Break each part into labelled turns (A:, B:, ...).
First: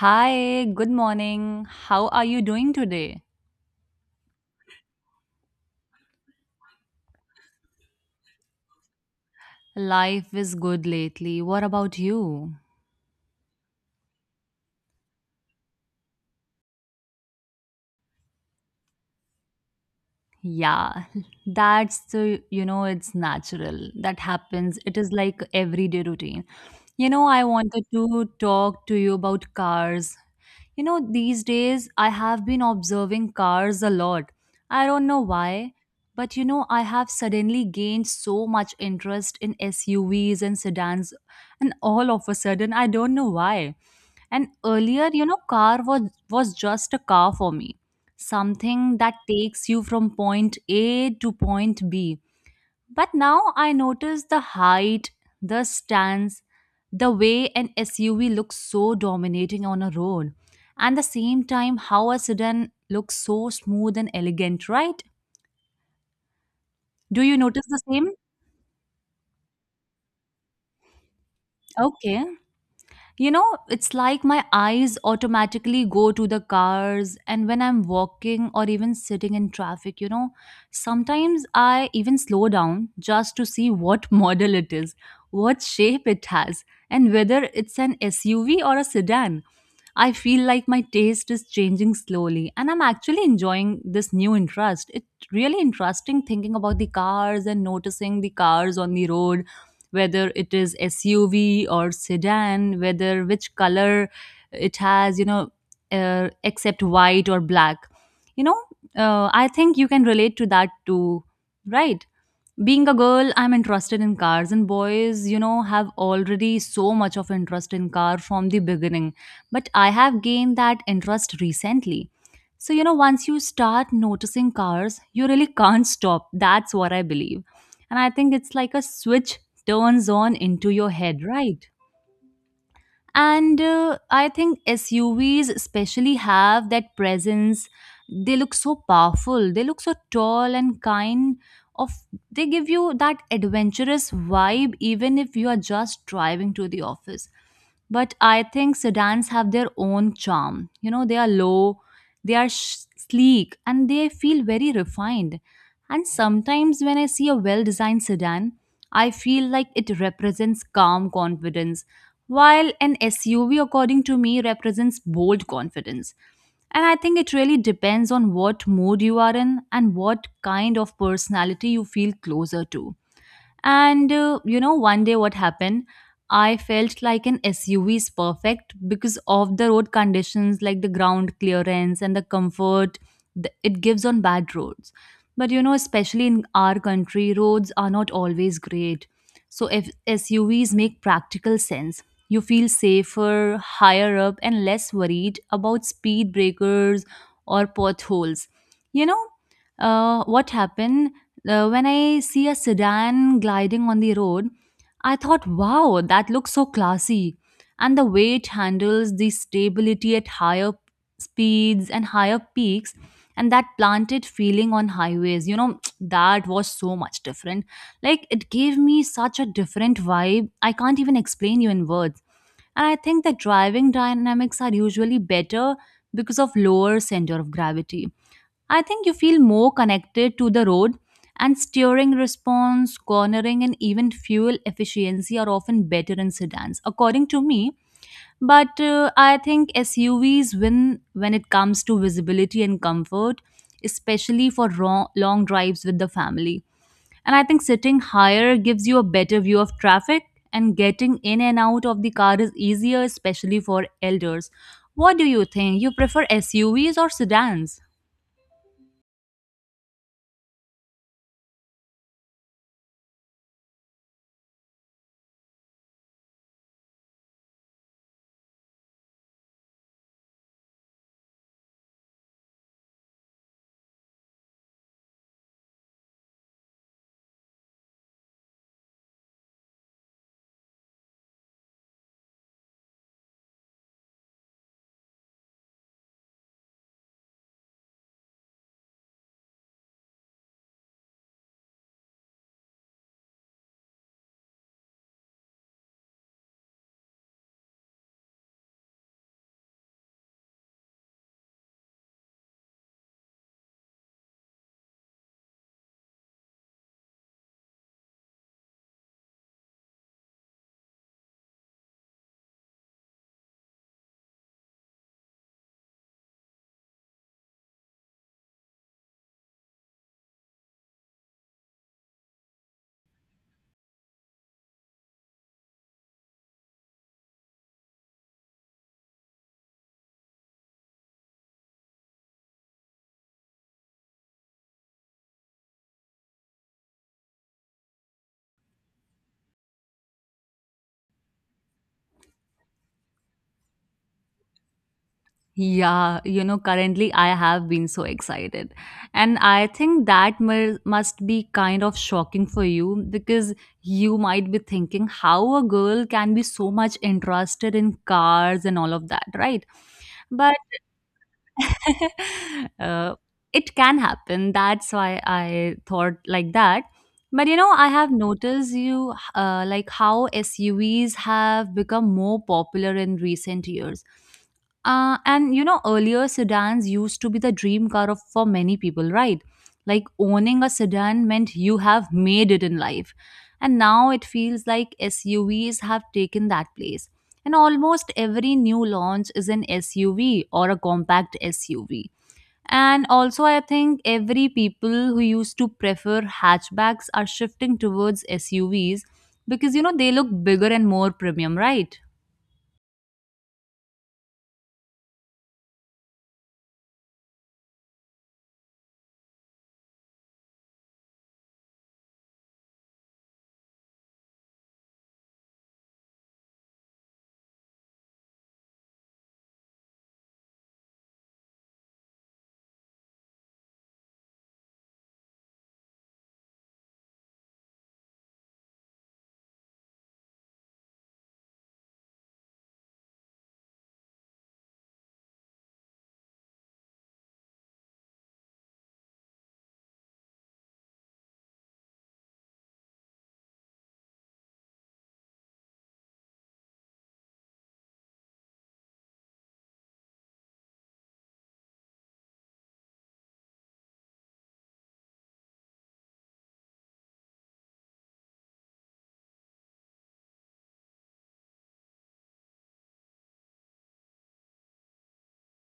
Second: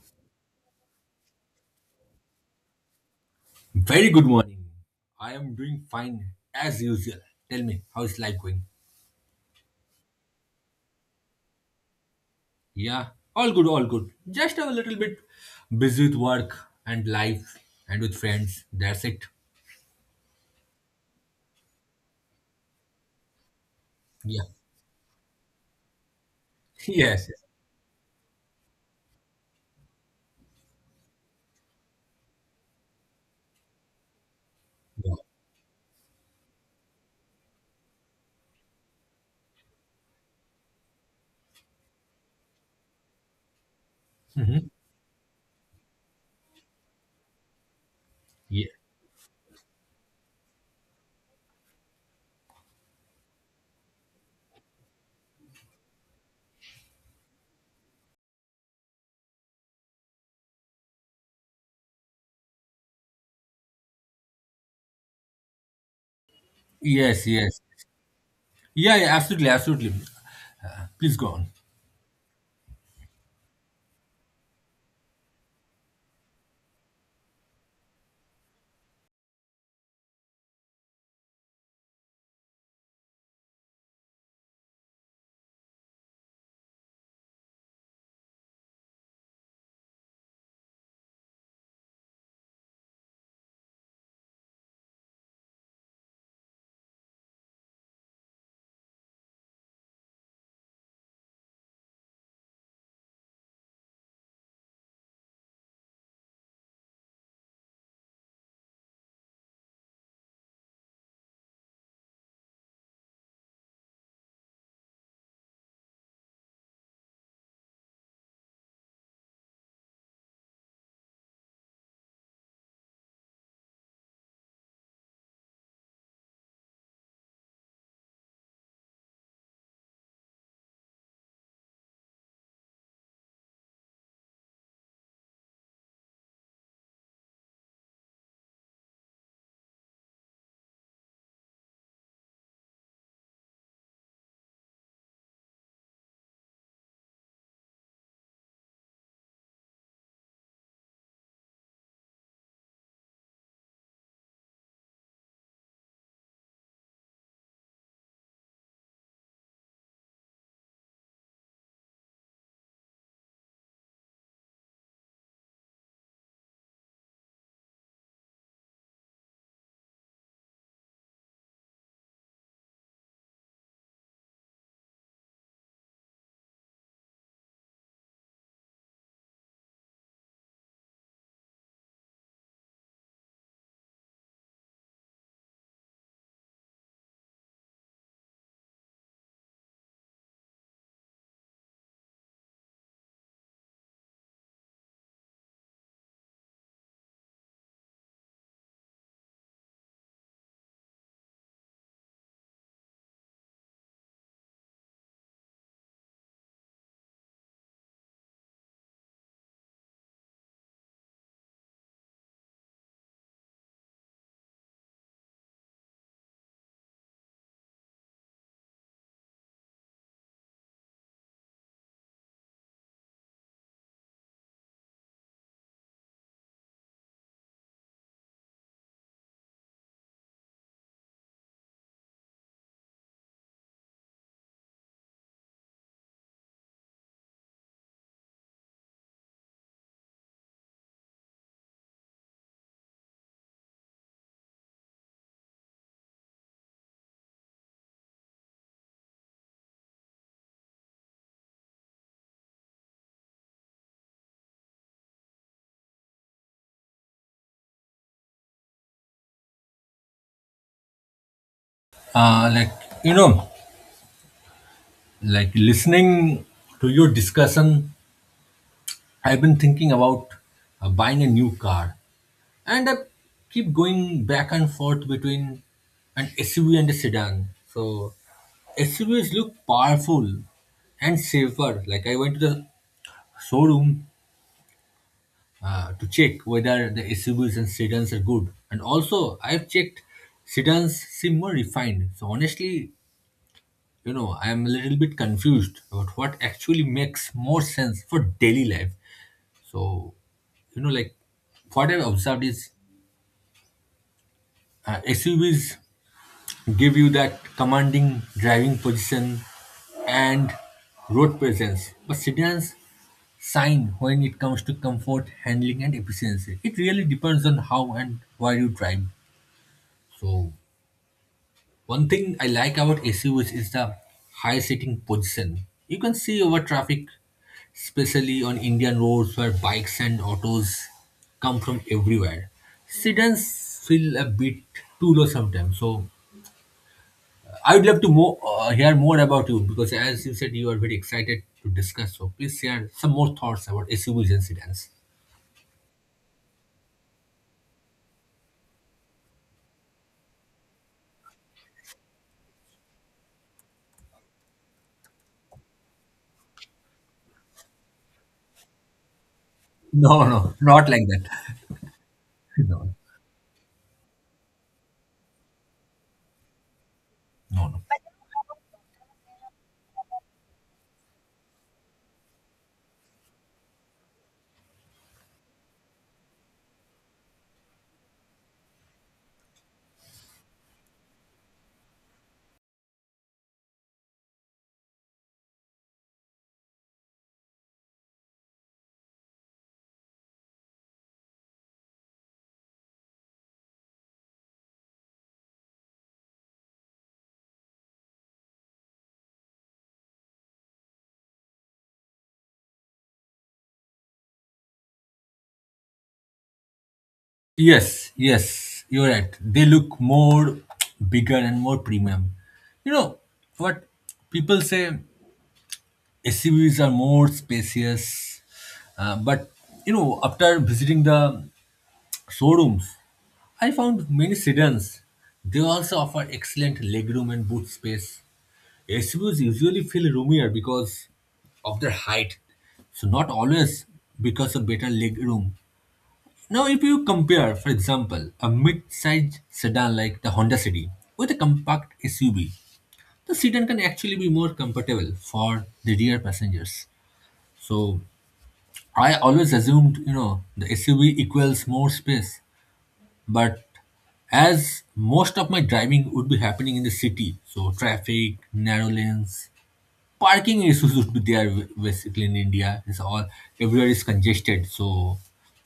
A: Hi, good morning. How are you doing today?
B: Very good morning. I am doing fine as usual. Tell me, how's life going?
A: Life is good lately. What about you?
B: Yeah, all good, all good. Just a little bit busy with work and life and with friends. That's it.
A: Yeah, that's the, you know, it's natural. That
B: Yeah.
A: happens. It is like everyday routine. You know,
B: Yes. Yes.
A: I wanted to talk to you about cars. You know, these days I have been observing cars a lot. I don't
B: Yeah.
A: know why, but you know, I have suddenly gained so much interest in SUVs and sedans, and all of a sudden, I don't know why. And
B: Mhm.
A: earlier, you know, car was just a car for me,
B: Yeah.
A: something that takes you from point A to point B. But now I notice the height, the stance, the way an SUV looks so dominating on a road, and the same time how a sedan looks so smooth and elegant, right? Do
B: Yes,
A: you
B: yes.
A: notice the same?
B: Yeah, yeah, absolutely, absolutely. Please go on.
A: Okay. You know, it's like my eyes automatically go to the cars, and when I'm walking or even sitting in traffic, you know, sometimes I even slow down just to see what model it is, what shape it has, and whether it's an SUV or a sedan. I feel like my taste is changing slowly, and I'm actually enjoying this new interest. It's really interesting thinking about the cars and noticing the cars on the road, whether it is SUV or sedan, whether which color it has, you know, except white or black. You know, I think you can relate to that too, right? Being a girl, I'm interested in cars, and boys, you know, have already so much of interest in car from the beginning, but I have gained that interest recently. So you know, once you start noticing cars you really can't stop. That's what I believe. And I think it's like a switch turns on into your head, right? And I think SUVs especially have that presence. They look so powerful, they look so tall and kind of they give you that adventurous vibe even if you are just driving to the office. But I think sedans have their own charm. You know, they are low, they are sleek, and they feel very refined. And sometimes when I see a well designed sedan, I feel like it represents calm confidence, while an SUV, according to me, represents bold confidence. And I think it really depends on what mood you are in and what kind of personality you feel closer to. And you know, one day what happened? I felt like an SUV is perfect because of the road conditions, like the ground clearance and the comfort it gives on bad roads. But you know, especially in our country, roads are not always great. So if SUVs make practical sense, you feel safer, higher up, and less worried about speed breakers or potholes. You know, what happened? When I see a sedan gliding on the road, I thought, wow, that looks so classy. And the way it handles the stability at higher speeds and higher peaks, and that planted feeling on highways, you know, that was so much different. Like, it gave me such a different vibe. I can't even explain you in words. And I think that driving dynamics are usually better because of lower center of gravity. I think you feel more connected to the road, and steering response, cornering, and even fuel efficiency are often better in sedans, according to me. But I think SUVs win when it comes to visibility and comfort, especially for long drives with the family. And I think sitting higher gives you a better view of traffic, and getting in and out of the car is easier, especially for elders. What do you think? You prefer SUVs or sedans?
B: Like, you know, like listening to your discussion, I've been thinking about buying a new car, and I keep going back and forth between an SUV and a sedan. So SUVs look powerful and safer. Like I went to the showroom to check whether the SUVs and sedans are good, and also I've checked sedans seem more refined. So honestly, you know, I'm a little bit confused about what actually makes more sense for daily life. So, you know, like what I've observed is SUVs give you that commanding driving position and road presence, but sedans sign when it comes to comfort, handling, and efficiency. It really depends on how and why you drive. So, one thing I like about SUVs is the high sitting position. You can see over traffic, especially on Indian roads where bikes and autos come from everywhere. Sedans feel a bit too low sometimes. So I would love to hear more about you because, as you said, you are very excited to discuss. So please share some more thoughts about SUVs and sedans.
A: Yeah, you know, currently I have been so excited. And I think that must be kind of shocking for you because you might be thinking how a girl can be so much interested in cars and all of that, right?
B: No, no,
A: But
B: not like that. No,
A: uh, it can happen. That's why I thought like that. But you
B: no,
A: know,
B: no.
A: I have noticed you like how SUVs have become more popular in recent years. And you know, earlier sedans used to be the dream car of for many people, right? Like owning a sedan meant you have made it in life. And now it feels like SUVs have taken that place. And almost every new launch is an SUV or a compact SUV. And also, I think every people who used to prefer hatchbacks are shifting towards SUVs because you know they look bigger and more premium, right?
B: Yes, yes, you're right. They look more bigger and more premium. You know what people say, SUVs are more spacious, but you know, after visiting the showrooms, I found many sedans. They also offer excellent legroom and boot space. SUVs usually feel roomier because of their height, so not always because of better legroom. Now, if you compare, for example, a mid-sized sedan like the Honda City with a compact SUV, the sedan can actually be more comfortable for the rear passengers. So, I always assumed, you know, the SUV equals more space, but as most of my driving would be happening in the city, so traffic, narrow lanes, parking issues would be there basically in India. It's all everywhere is congested. So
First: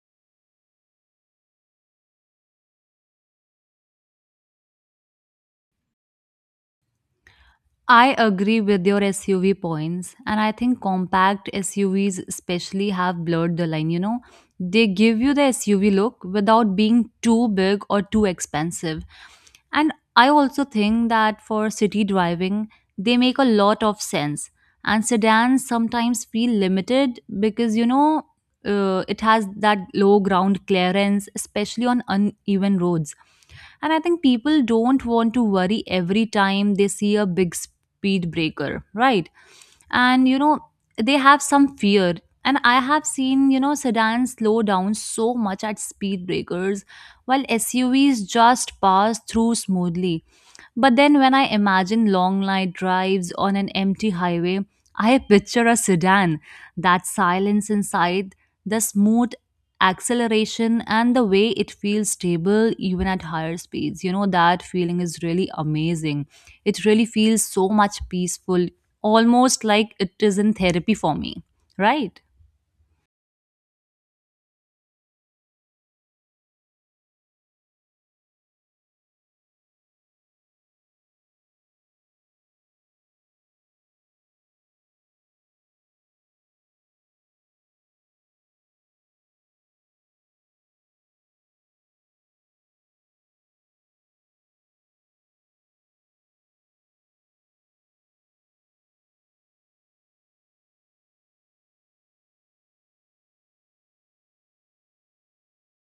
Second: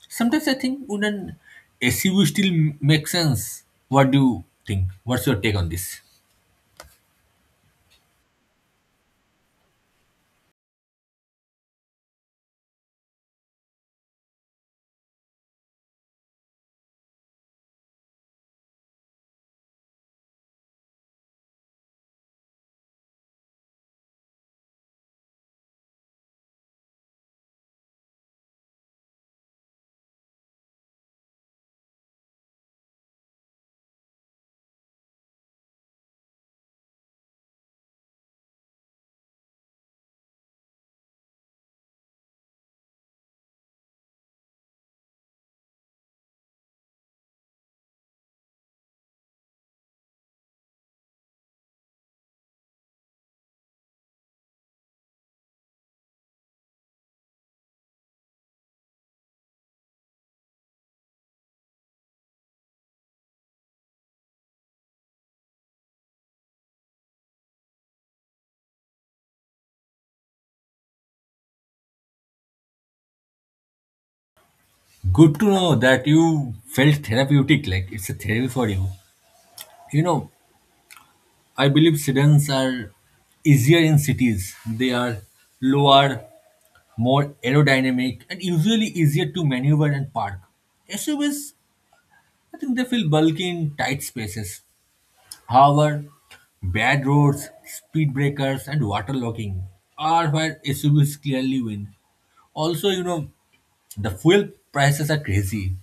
B: sometimes I think, would an SUV still make sense? What do you think? What's your take on this?
A: I agree with your SUV points, and I think compact SUVs especially have blurred the line. You know, they give you the SUV look without being too big or too expensive. And I also think that for city driving, they make a lot of sense. And sedans sometimes feel limited because, you know, it has that low ground clearance, especially on uneven roads, and I think people don't want to worry every time they see a big speed breaker, right? And you know, they have some fear. And I have seen, you know, sedans slow down so much at speed breakers while SUVs just pass through smoothly. But then when I imagine long night drives on an empty highway, I picture a sedan, that silence inside, the smooth acceleration, and the way it feels stable even at higher speeds. You know, that feeling is really amazing. It really feels so much peaceful, almost like it is in therapy for me, right?
B: Good to know that you felt therapeutic, like it's a therapy for you. You know, I believe sedans are easier in cities. They are lower, more aerodynamic, and usually easier to maneuver and park. SUVs, I think they feel bulky in tight spaces. However, bad roads, speed breakers, and water locking are where SUVs clearly win. Also, you know, the fuel prices are crazy.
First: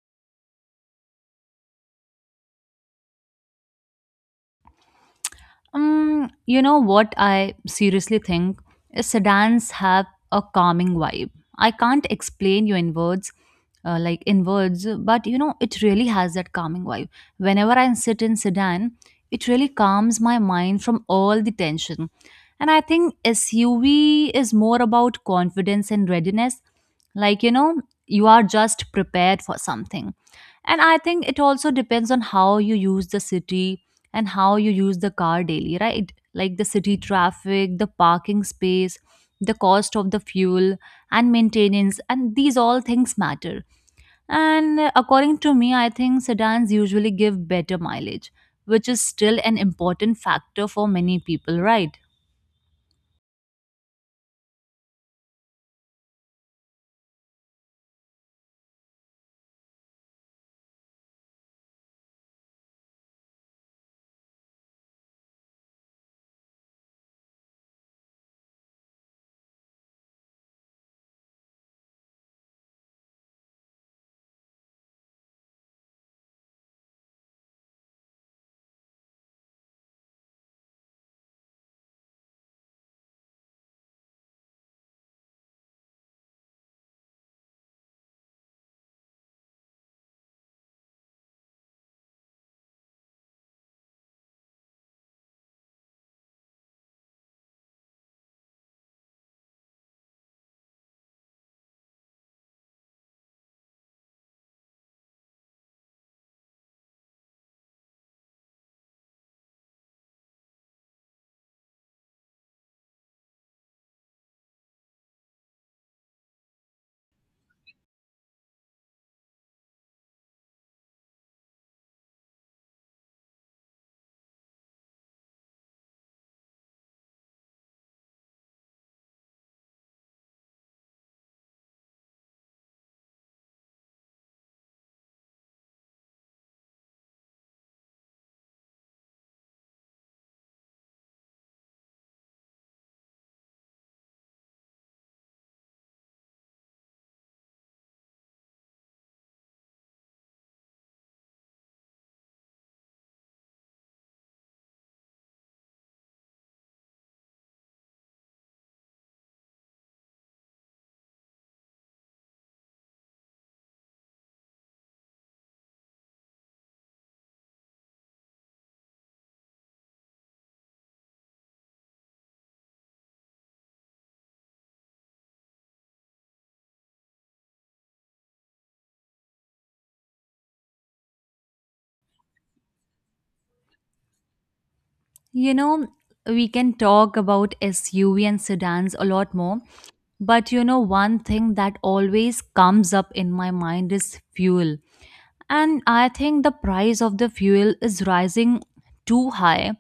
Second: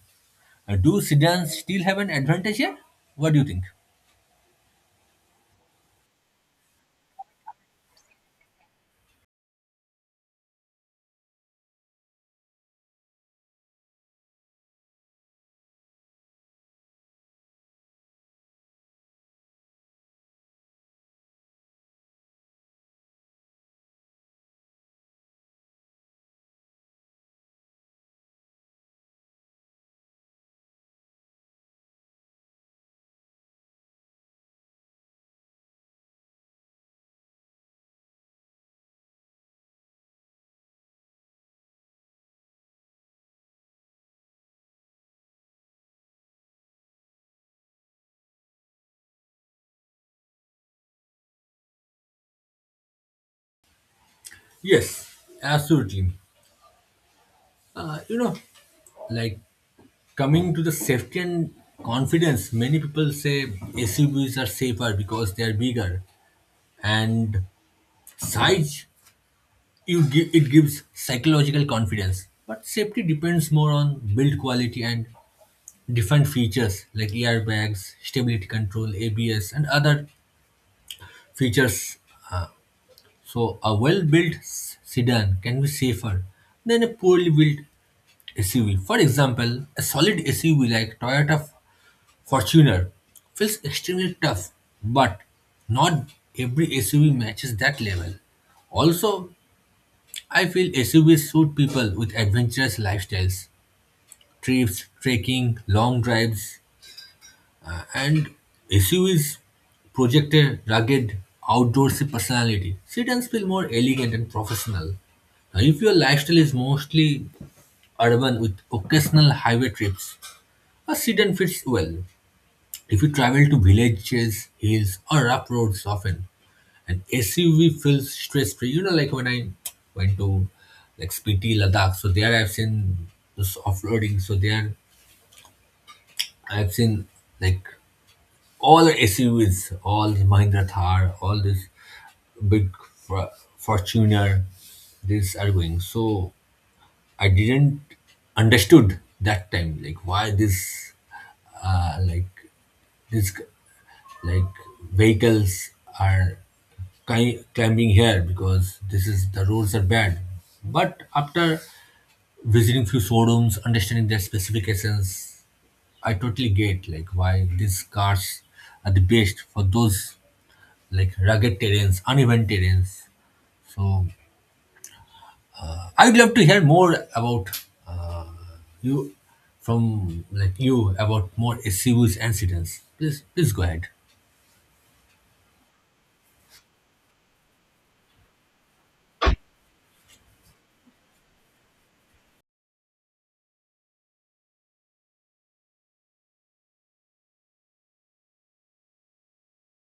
B: Do sedans still have an advantage here? What do you think?
A: You know what I seriously think is sedans have a calming vibe. I can't explain you in words, like in words, but you know it really has that calming vibe. Whenever I sit in sedan, it really calms my mind from all the tension. And I think SUV is more about confidence and readiness. Like you know, you are just prepared for something. And I think it also depends on how you use the city and how you use the car daily, right? Like the city traffic, the parking space, the cost of the fuel and maintenance, and these all things matter. And according to me, I think sedans usually give better mileage, which is still an important factor for many people, right?
B: Yes, absolutely. You know, like coming to the safety and confidence, many people say SUVs are safer because they are bigger, and size, it gives psychological confidence, but safety depends more on build quality and different features like airbags, stability control, ABS, and other features. So a well-built sedan can be safer than a poorly built SUV. For example, a solid SUV like Toyota Fortuner feels extremely tough, but not every SUV matches that level. Also, I feel SUVs suit people with adventurous lifestyles, trips, trekking, long drives, and SUVs project a rugged, outdoorsy personality. Sedans feel more elegant and professional. Now, if your lifestyle is mostly urban with occasional highway trips, a sedan fits well. If you travel to villages, hills, or rough roads often, and SUV feels stress free. You know, like when I went to, like, Spiti, Ladakh, so there I've seen this off roading. So there I've seen, like, all the SUVs, all the Mahindra Thar, all this big Fortuner, these are going. So I didn't understood that time like why this uh, like this like vehicles are climbing here because this is the roads are bad. But after visiting few showrooms, understanding their specifications, I totally get like why these cars are the best for those, like, rugged terrains, uneven terrains. So I would love to hear more about you, from, like, you, about more SUVs and sedans. Please go ahead.
A: You know, we can talk about SUV and sedans a lot more, but you know, one thing that always comes up in my mind is fuel, and I think the price of the fuel is rising too high.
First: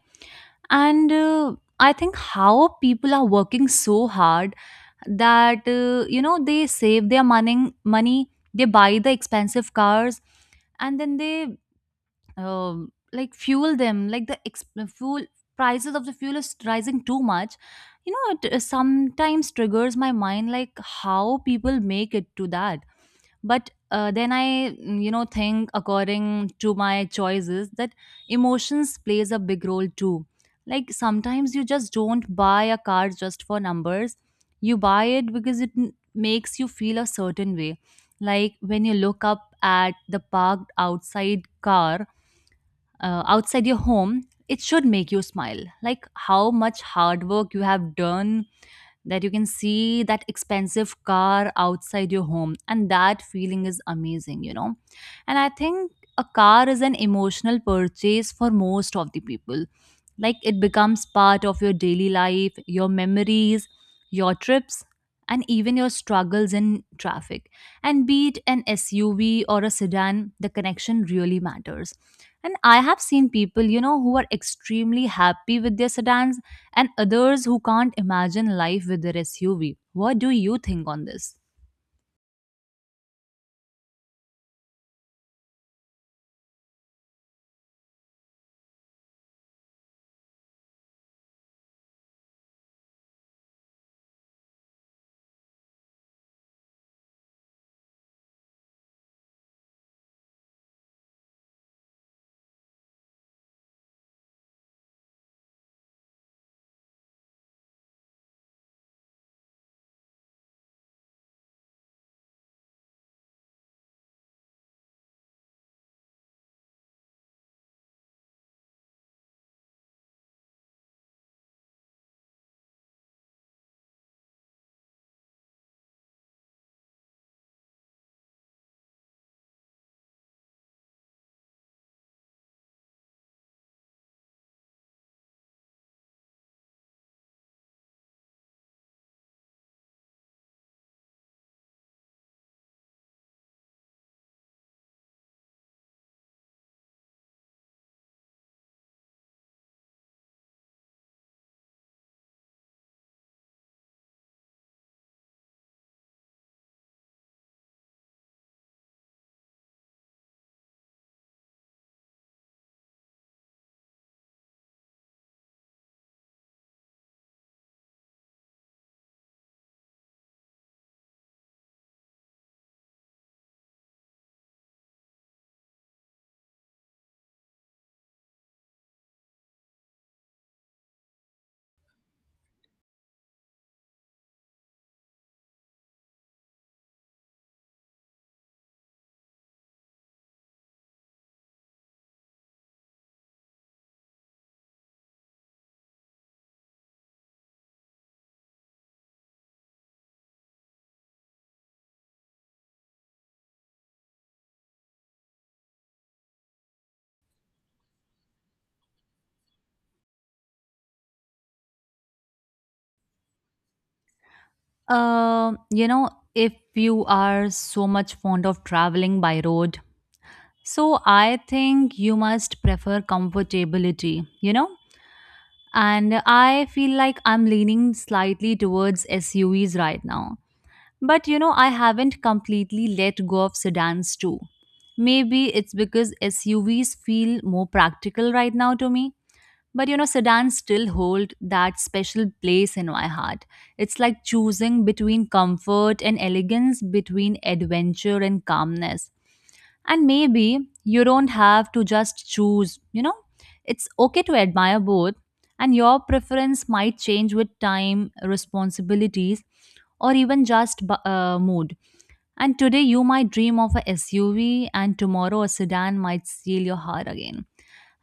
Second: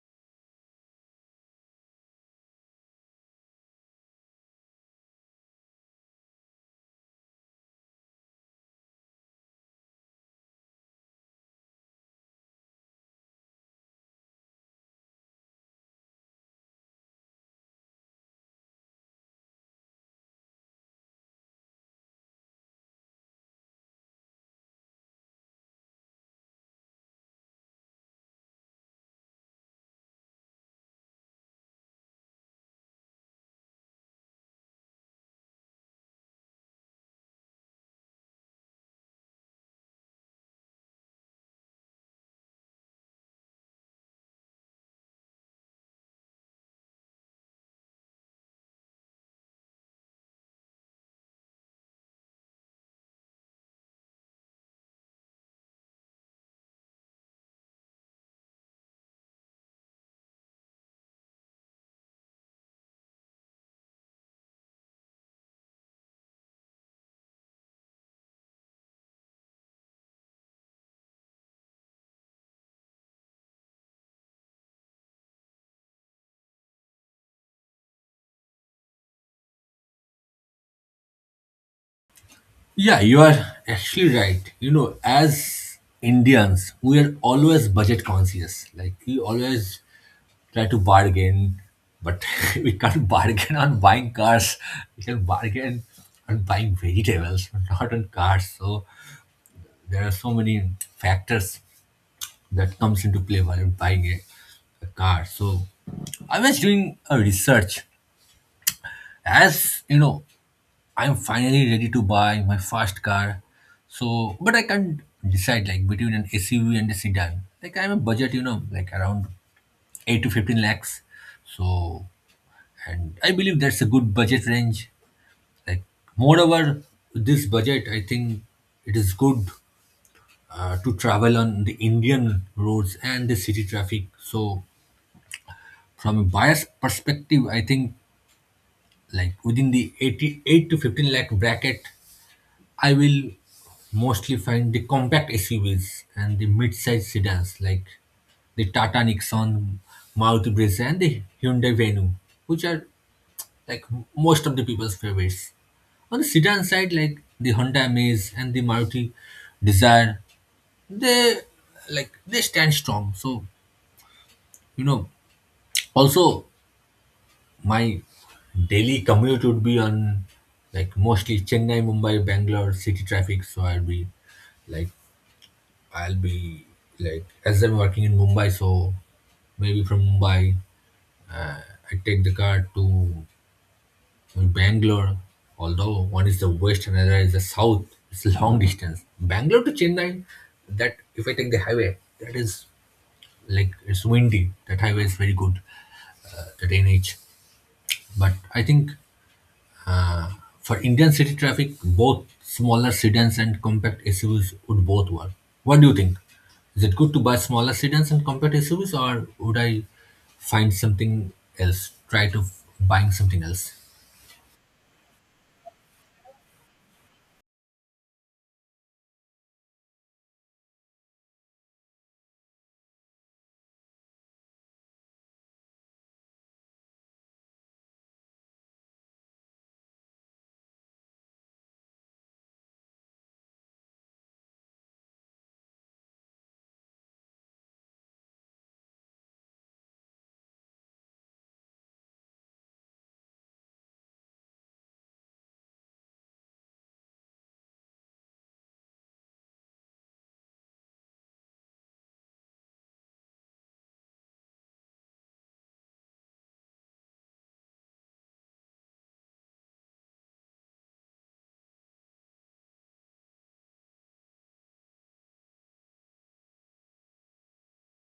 A: And I think how people are working so hard that you know, they save their money, they buy the expensive cars, and then they uh, like fuel them. Like the fuel prices of the fuel is rising too much. You know, it sometimes triggers my mind like how people make it to that. But then I you know, think according to my choices that emotions plays a big role too. Like sometimes you just don't buy a car just for numbers, you buy it because it makes you feel a certain way. Like when you look up at the parked outside car, outside your home, it should make you smile like how much hard work you have done that you can see that expensive car outside your home, and that feeling is amazing, you know. And I think a car is an emotional purchase for most of the people. Like it becomes part of your daily life, your memories, your trips, and even your struggles in traffic. And be it an SUV or a sedan, the connection really matters. And I have seen people, you know, who are extremely happy with their sedans, and others who can't imagine life with their SUV. What do you think on this?
B: Yeah, you are actually right. You know, as Indians, we are always budget conscious. Like we always try to bargain, but we can't bargain on buying cars. We can bargain on buying vegetables, but not on cars. So there are so many factors that comes into play while buying a car. So I was doing a research, as you know, I'm finally ready to buy my first car. So, but I can't decide like between an SUV and a sedan. Like I'm a budget, you know, like around 8 to 15 lakhs. So, and I believe that's a good budget range. Like moreover, this budget, I think it is good to travel on the Indian roads and the city traffic. So, from a buyer's perspective, I think like within the 88 to 15 lakh bracket, I will mostly find the compact SUVs and the mid sized sedans like the Tata Nixon, Maruti Brezza, and the Hyundai Venue, which are like most of the people's favorites. On the sedan side, like the Honda Amaze and the Maruti Desire, they they stand strong. So you know, also my daily commute would be on like mostly Chennai, Mumbai, Bangalore city traffic. So like I'll be like, as I'm working in Mumbai, so maybe from Mumbai, I take the car to Bangalore. Although one is the west and another is the south, it's a long distance. Bangalore to Chennai, that if I take the highway, that is like it's windy. That highway is very good, that NH. But I think for Indian city traffic, both smaller sedans and compact SUVs would both work. What do you think? Is it good to buy smaller sedans and compact SUVs, or would I find something else? Try to buying something else.
A: You know, if you are so much fond of traveling by road, so I think you must prefer comfortability, you know? And I feel like I'm leaning slightly towards SUVs right now. But you know, I haven't completely let go of sedans too. Maybe it's because SUVs feel more practical right now to me. But you know, sedans still hold that special place in my heart. It's like choosing between comfort and elegance, between adventure and calmness. And maybe you don't have to just choose, you know, it's okay to admire both, and your preference might change with time, responsibilities, or even just mood. And today you might dream of a SUV, and tomorrow a sedan might steal your heart again.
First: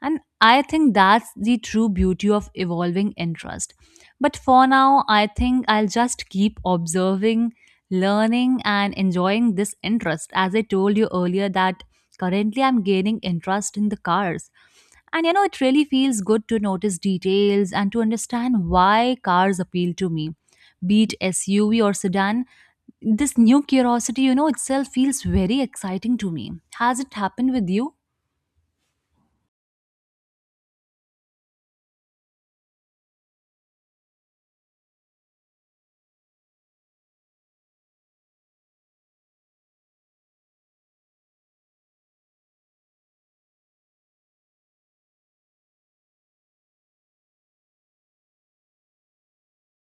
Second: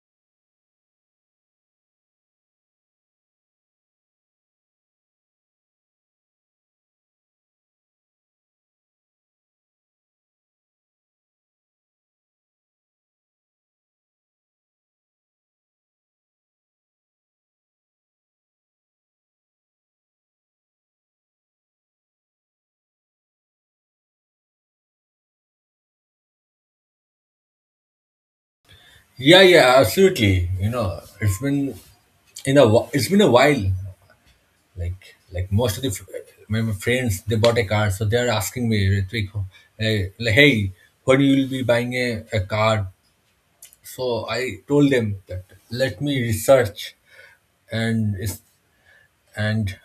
A: And I think that's the true beauty of evolving interest. But for now, I think I'll just keep observing, learning, and enjoying this interest. As I told you earlier, that currently I'm gaining interest in the cars. And you know, it really feels good to notice details and to understand why cars appeal to me. Be it SUV or sedan, this new curiosity, you know, itself feels very exciting to me. Has it happened with you?
B: Yeah, yeah, absolutely. You know, it's been a while. Like most of the fr- my friends, they bought a car, so they're asking me, Ritwik, like, hey, when you will be buying a car? So I told them that let me research, and is- and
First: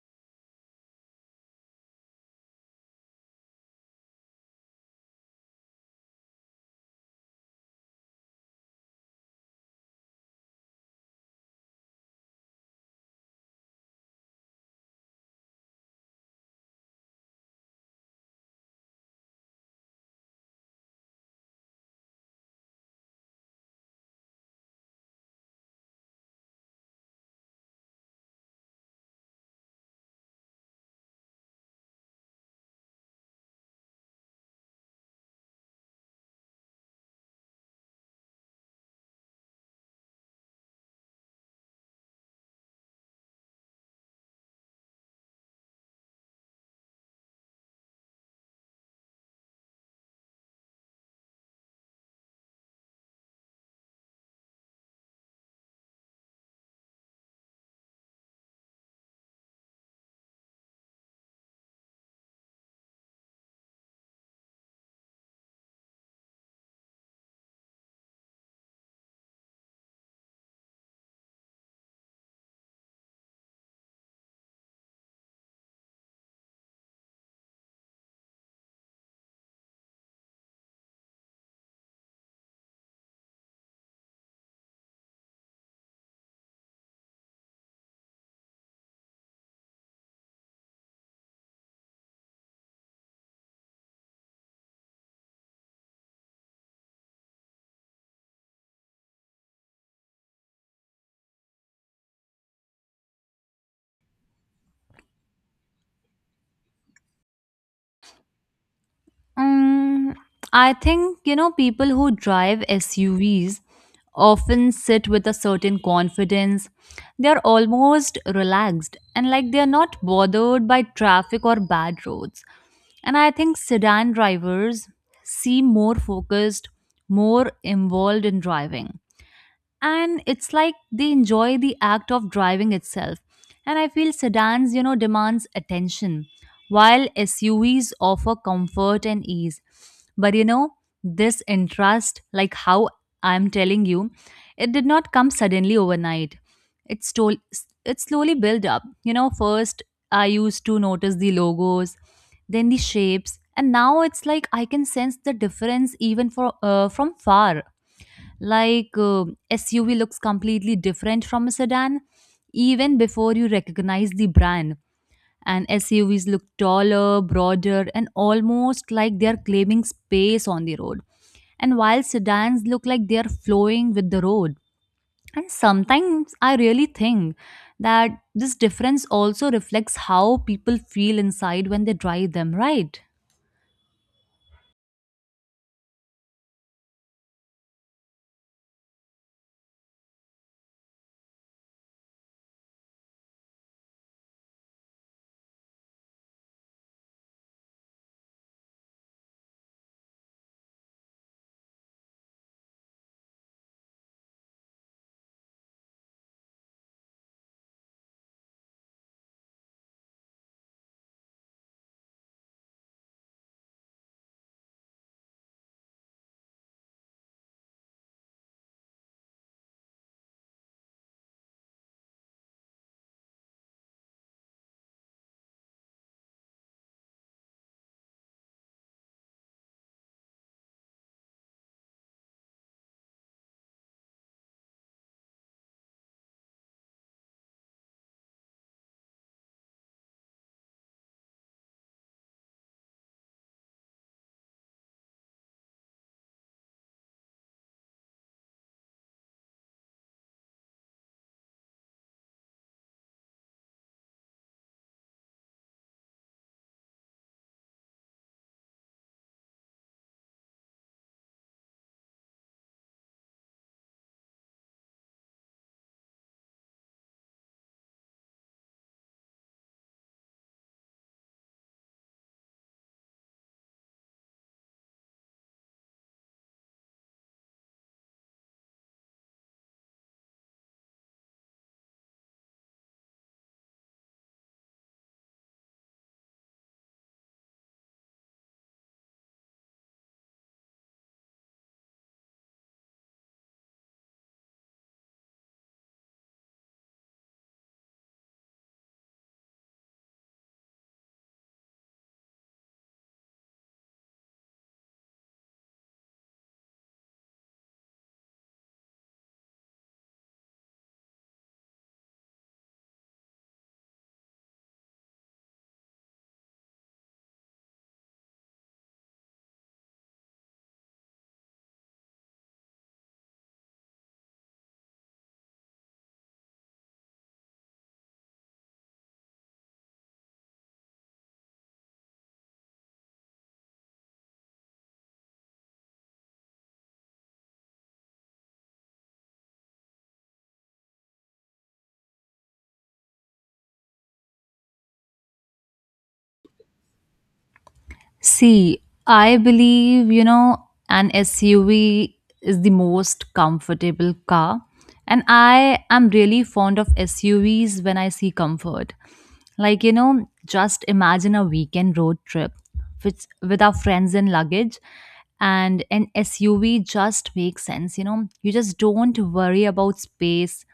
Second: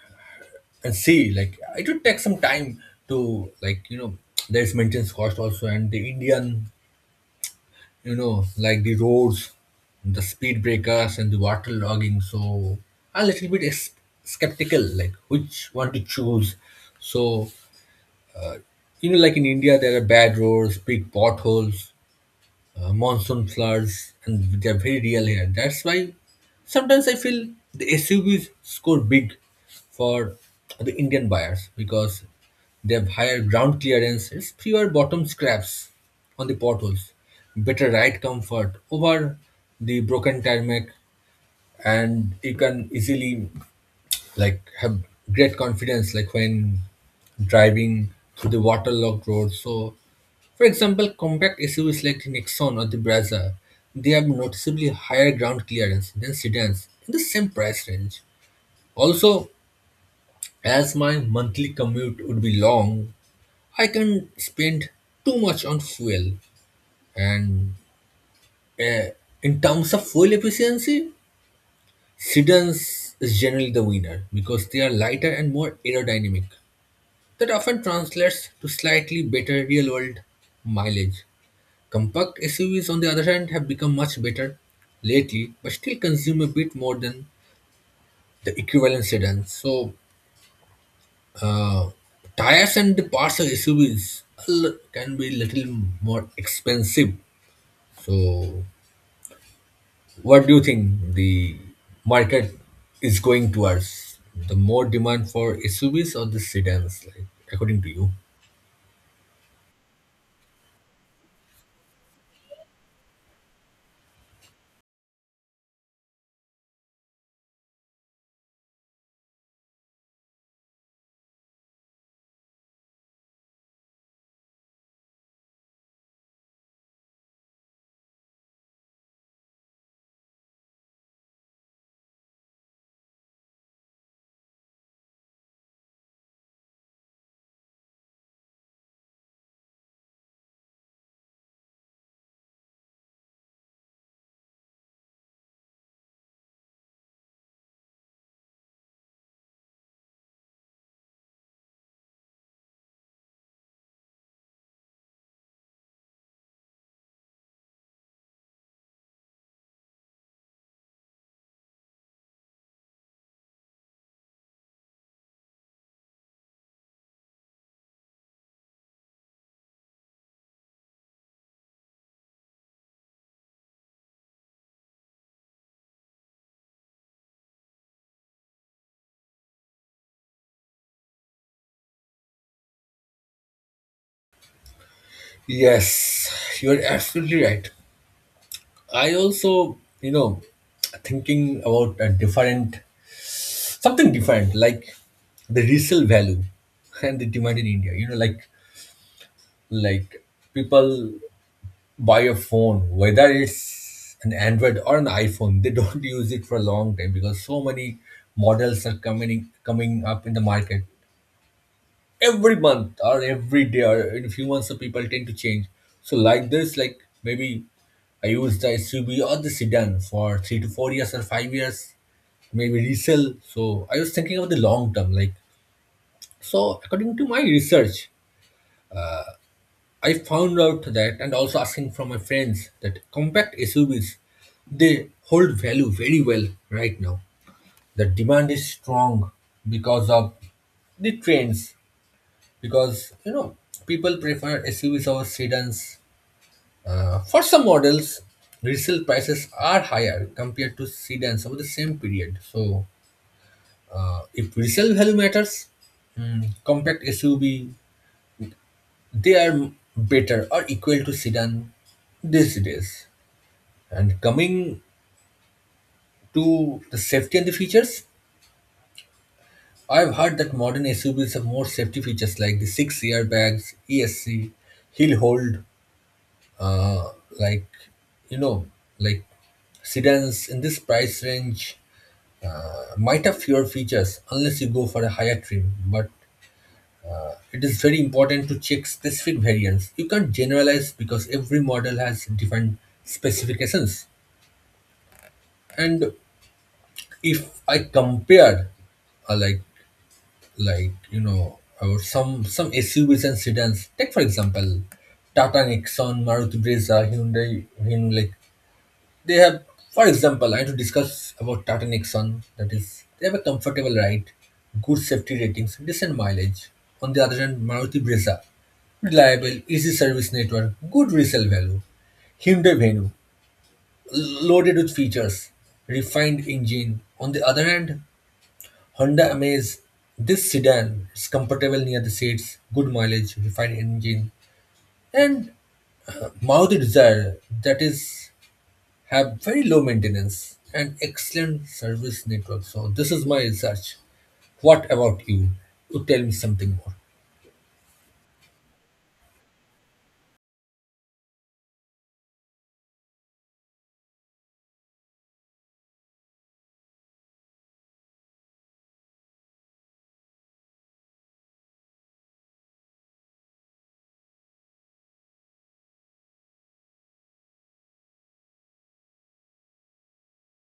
B: and see. Like it would take some time to, like, there's maintenance cost also, and the Indian, like, the roads, the speed breakers and the water logging. So a little bit is skeptical like which one to choose. So you know, like in India there are bad roads, big potholes, monsoon floods, and they're very real here. That's why sometimes I feel the SUVs score big for the Indian buyers because they have higher ground clearance, fewer bottom scraps on the potholes, better ride comfort over the broken tarmac, and you can easily like have great confidence like when driving through the waterlogged roads. So for example, compact SUVs like the Nexon or the Brazza, they have noticeably higher ground clearance than sedans in the same price range. Also, as my monthly commute would be long, I can spend too much on fuel. And uh, in terms of fuel efficiency, sedans is generally the winner because they are lighter and more aerodynamic. That often translates to slightly better real world mileage. Compact SUVs, on the other hand, have become much better lately, but still consume a bit more than the equivalent sedans. So, uh, tires and the parts of SUVs can be little more expensive. So, what do you think the market is going towards? The more demand for SUVs or the sedans, like, according to you?
A: Um, I think, you know, people who drive SUVs often sit with a certain confidence. They're almost relaxed and like they're not bothered by traffic or bad roads. And I think sedan drivers seem more focused, more involved in driving, and it's like they enjoy the act of driving itself. And I feel sedans, you know, demands attention while suvs offer comfort and ease. But you know, this interest, like how I'm telling you, it did not come suddenly overnight. It stole, it slowly built up, you know. First I used to notice the logos, then the shapes, and now it's like I can sense the difference even for from far, like SUV looks completely different from a sedan even before you recognize the brand. And SUVs look taller, broader, and almost like they're claiming space on the road. And while sedans look like they're flowing with the road. And sometimes I really think that this difference also reflects how people feel inside when they drive them, right?
B: Yes, you're absolutely right. I also, you know, thinking about a different, something different, like the resale value and the demand in India. You know, like people buy a phone, whether it's an Android or an iPhone, they don't use it for a long time because so many models are coming up in the market. Every month or every day or in a few months, the people tend to change. So like this, like maybe I use the SUV or the sedan for 3 to 4 years or 5 years, maybe resell. So I was thinking about the long term, like, so according to my research, I found out that, and also asking from my friends, that compact SUVs they hold value very well right now. The demand is strong because of the trends, because you know people prefer SUVs over sedans. For some models, resale prices are higher compared to sedans over the same period. So, if resale value matters, compact SUV they are better or equal to sedan these days. And coming to the safety and the features, I've heard that modern SUVs have more safety features like the 6 airbags, ESC, hill hold, like you know like sedans in this price range might have fewer features unless you go for a higher trim, but it is very important to check specific variants. You can't generalize because every model has different specifications. And if I compare, uh, like like you know or some SUVs and sedans. Take for example, Tata Nexon, Maruti Brezza, Hyundai. They have, for example, I had to discuss about Tata Nexon. That is, they have a comfortable ride, good safety ratings, decent mileage. On the other hand, Maruti Brezza, reliable, easy service network, good resale value. Hyundai Venue, loaded with features, refined engine. On the other hand, Honda Amaze, this sedan is comfortable near the seats, good mileage, refined engine, and Maruti Desire, that is have very low maintenance and excellent service network. So this is my research. What about you? You tell me something more.
A: See, I believe, you know, an SUV is the most comfortable car. And I am really fond of SUVs when I see comfort. Like, you know, just imagine a weekend road trip with our friends and luggage, and an SUV just makes sense, you know. You just don't worry about space,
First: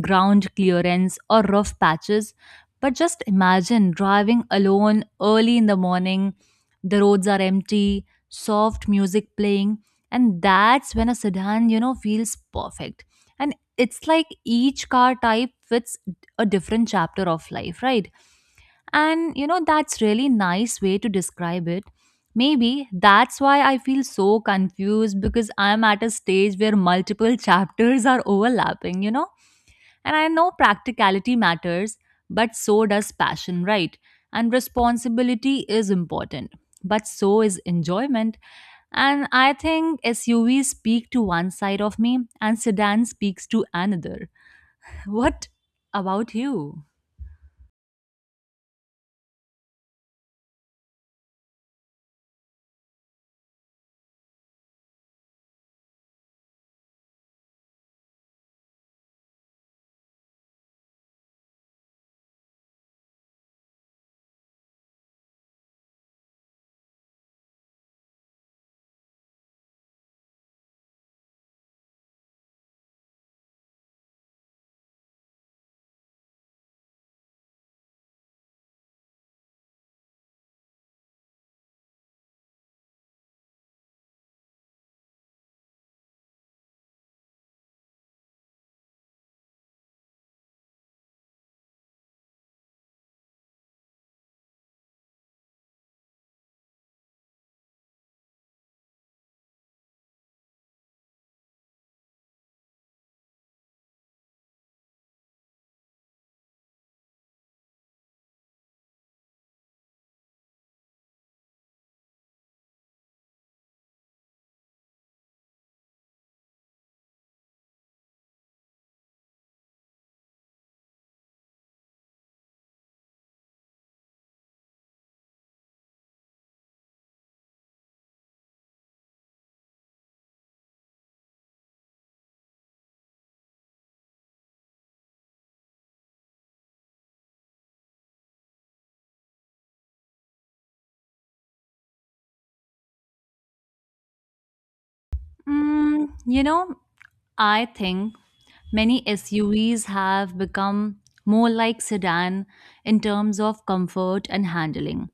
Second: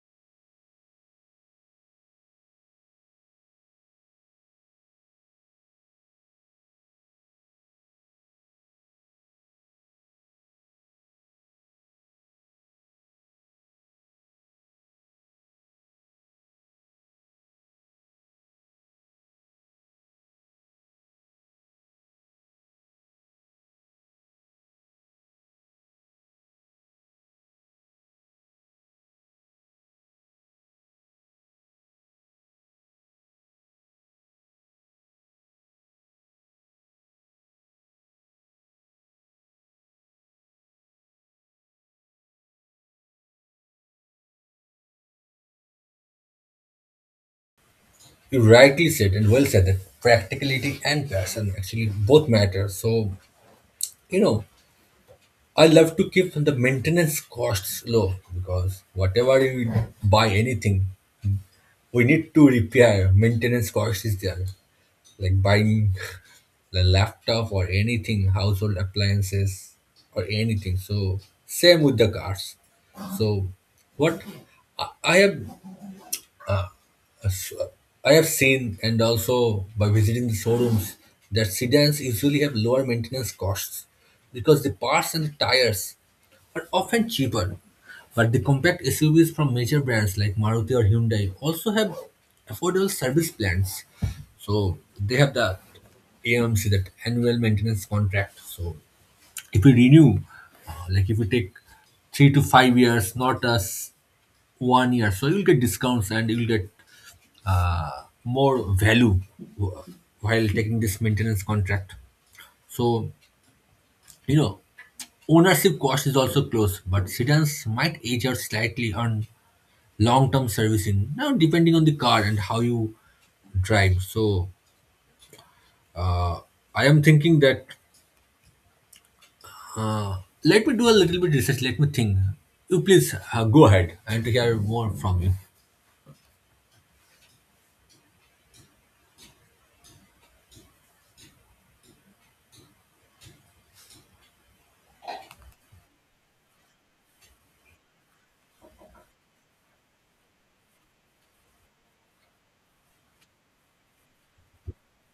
A: ground clearance, or rough patches. But just imagine driving alone early in the morning, the roads are empty, soft music playing, and that's when a sedan, you know, feels perfect. And it's like each car type fits a different chapter of life, right? And you know, that's really nice way to describe it. Maybe that's why I feel so confused because I'm at a stage where multiple chapters are overlapping, you know? And I know practicality matters, but so does passion, right? And responsibility is important, but so is enjoyment. And I think SUVs speak to one side of me and sedans speaks to another. What about you?
B: You rightly said and well said that practicality and passion actually both matter. So you know, I love to keep the maintenance costs low because whatever you buy anything, we need to repair. Maintenance cost is there. Like buying the laptop or anything, household appliances or anything. So same with the cars. So what I have so, I have seen, and also by visiting the showrooms, that sedans usually have lower maintenance costs because the parts and the tires are often cheaper. But the compact SUVs from major brands like Maruti or Hyundai also have affordable service plans. So they have the AMC, that annual maintenance contract. So if you renew, if you take 3 to 5 years, not as one year, so you'll get discounts and you'll get more value wh- while taking this maintenance contract. So, you know, ownership cost is also close, but sedans might age out slightly on long term servicing, now depending on the car and how you drive. So, uh, I am thinking that let me do a little bit research, let me think. You please go ahead and hear more from you.
A: Mm, you know, I think many SUVs have become more like sedan in terms of comfort and handling.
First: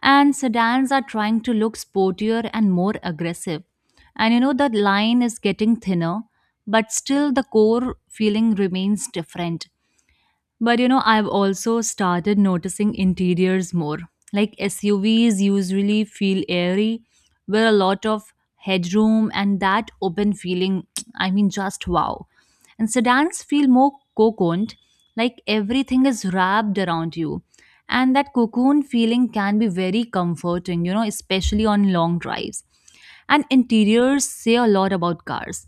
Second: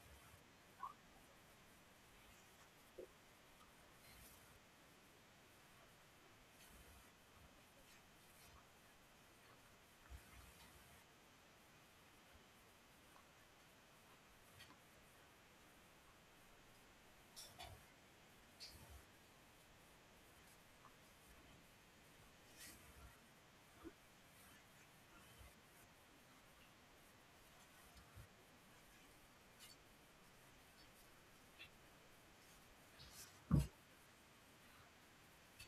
A: And sedans are trying to look sportier and more aggressive. And you know, the line is getting thinner, but still the core feeling remains different. But you know, I've also started noticing interiors more. Like SUVs usually feel airy, with a lot of headroom and that open feeling. I mean, just wow. And sedans feel more cocooned, like everything is wrapped around you. And that cocoon feeling can be very comforting, you know, especially on long drives. And interiors say a lot about cars.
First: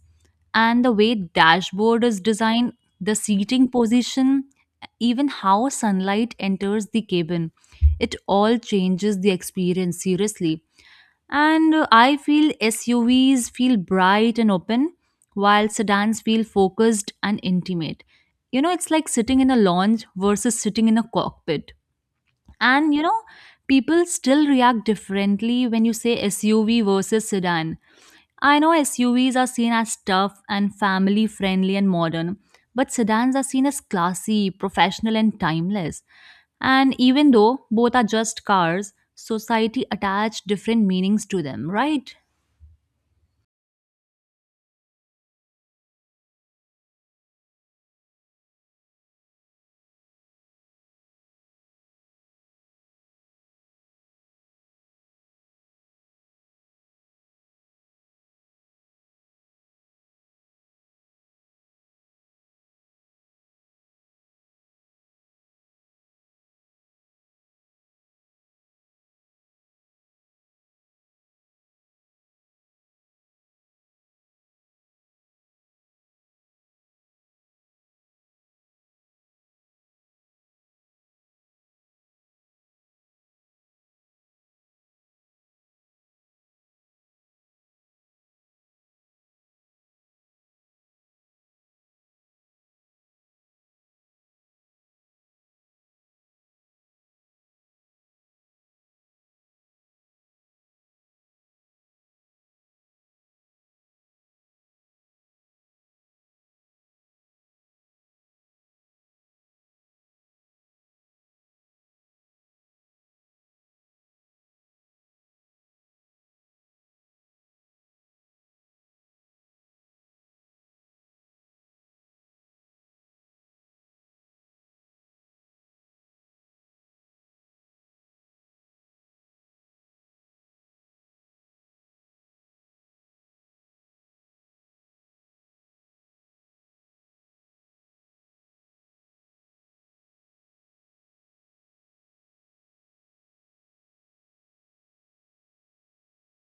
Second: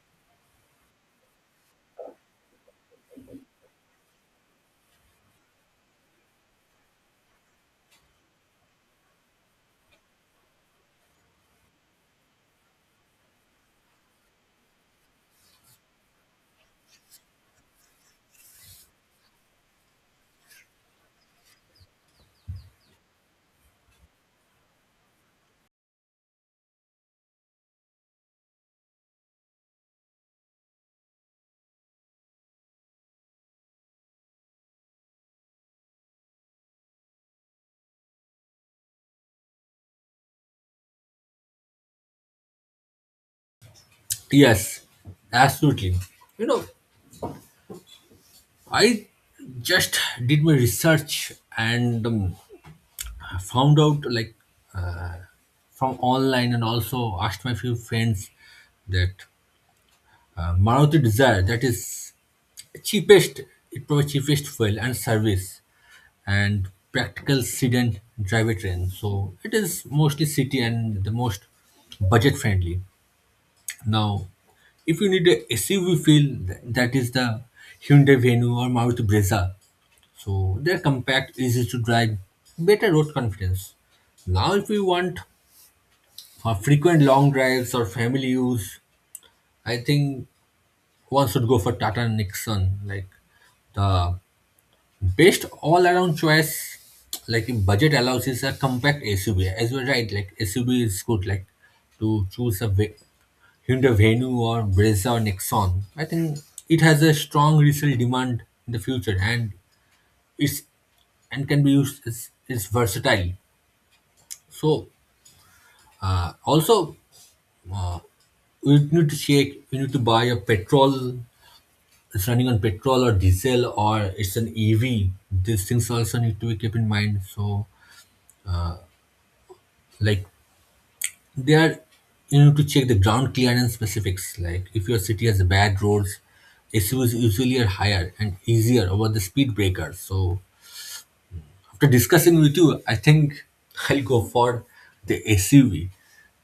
A: And the way dashboard is designed, the seating position, even how sunlight enters the cabin, it all changes the experience seriously, and I feel SUVs feel bright and open, while sedans feel focused and intimate. You know, it's like sitting in a lounge versus sitting in a cockpit. And you know, people still react differently when you say SUV versus sedan. I know SUVs are seen as tough and family friendly and modern, but sedans are seen as classy, professional, and timeless. And even though both are just cars, society attached different meanings to them, right?
B: Yes, absolutely. You know, I just did my research and found out like from online and also asked my few friends that Maruti Desire, that is cheapest, it provides cheapest fuel and service and practical sedan driver train, so it is mostly city and the most budget friendly. Now if you need a SUV feel, that is the Hyundai Venue or Maruti Brezza. So they're compact, easy to drive, better road confidence. Now, if we want for frequent long drives or family use, I think one should go for Tata Nixon. Like the best all-around choice, like if budget allows, is a compact SUV. As you're right, like SUV is good. Like to choose a ve- Hyundai Venue or Brezza or Nexon. I think it has a strong resale demand in the future, and it's and can be used. It's is versatile. So also we need to check, we need to buy a petrol, it's running on petrol or diesel or it's an EV. These things also need to be kept in mind. So like they are you need to check the ground clearance specifics, like if your city has bad roads, SUVs usually are higher and easier over the speed breakers. So after discussing with you, I think I'll go for the SUV.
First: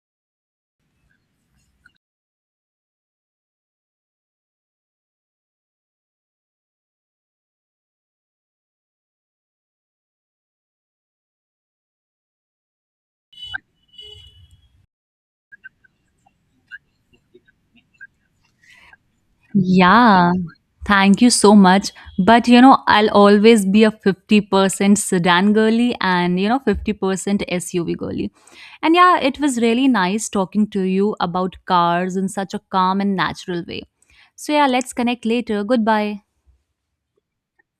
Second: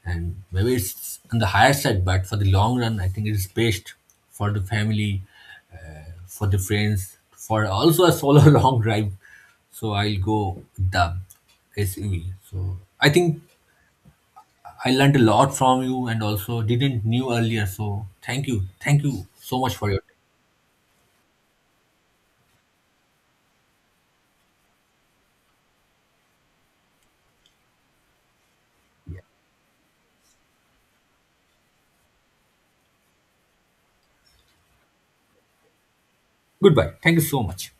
B: And maybe it's on the higher side, but for the long run, I think it is best for the family, for the friends, for also a solo long drive. So I'll go with the SUV. So I think I learned a lot from you and also didn't knew earlier. So thank you. Thank you so much for your time.
A: Yeah, thank you so much. But you know, I'll always be a 50% sedan girly and you know, 50% SUV girly. And yeah,
B: Yeah.
A: it was really nice talking to you about cars in such a calm and natural way. So yeah, let's connect later. Goodbye.
B: Goodbye. Thank you so much.